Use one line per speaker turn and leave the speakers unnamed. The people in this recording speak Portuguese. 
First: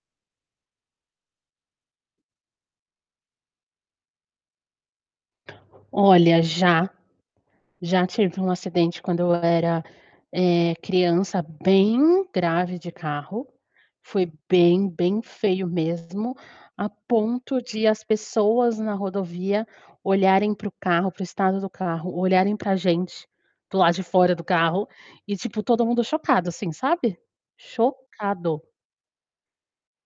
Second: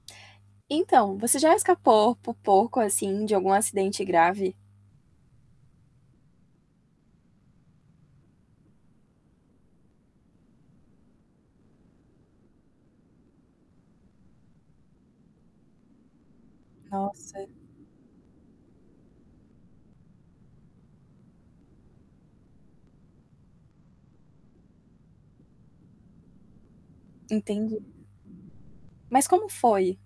Então, você já escapou por pouco, assim, de algum acidente grave?
Olha, já, já tive um acidente quando eu era, eh, criança, bem grave de carro, foi bem, bem feio mesmo, a
Nossa.
ponto de as pessoas na rodovia olharem para o carro, para o estado do carro, olharem para gente, para o lado de fora do carro, e tipo, todo mundo chocado, assim, sabe,
Entendi.
chocado.
Mas como foi?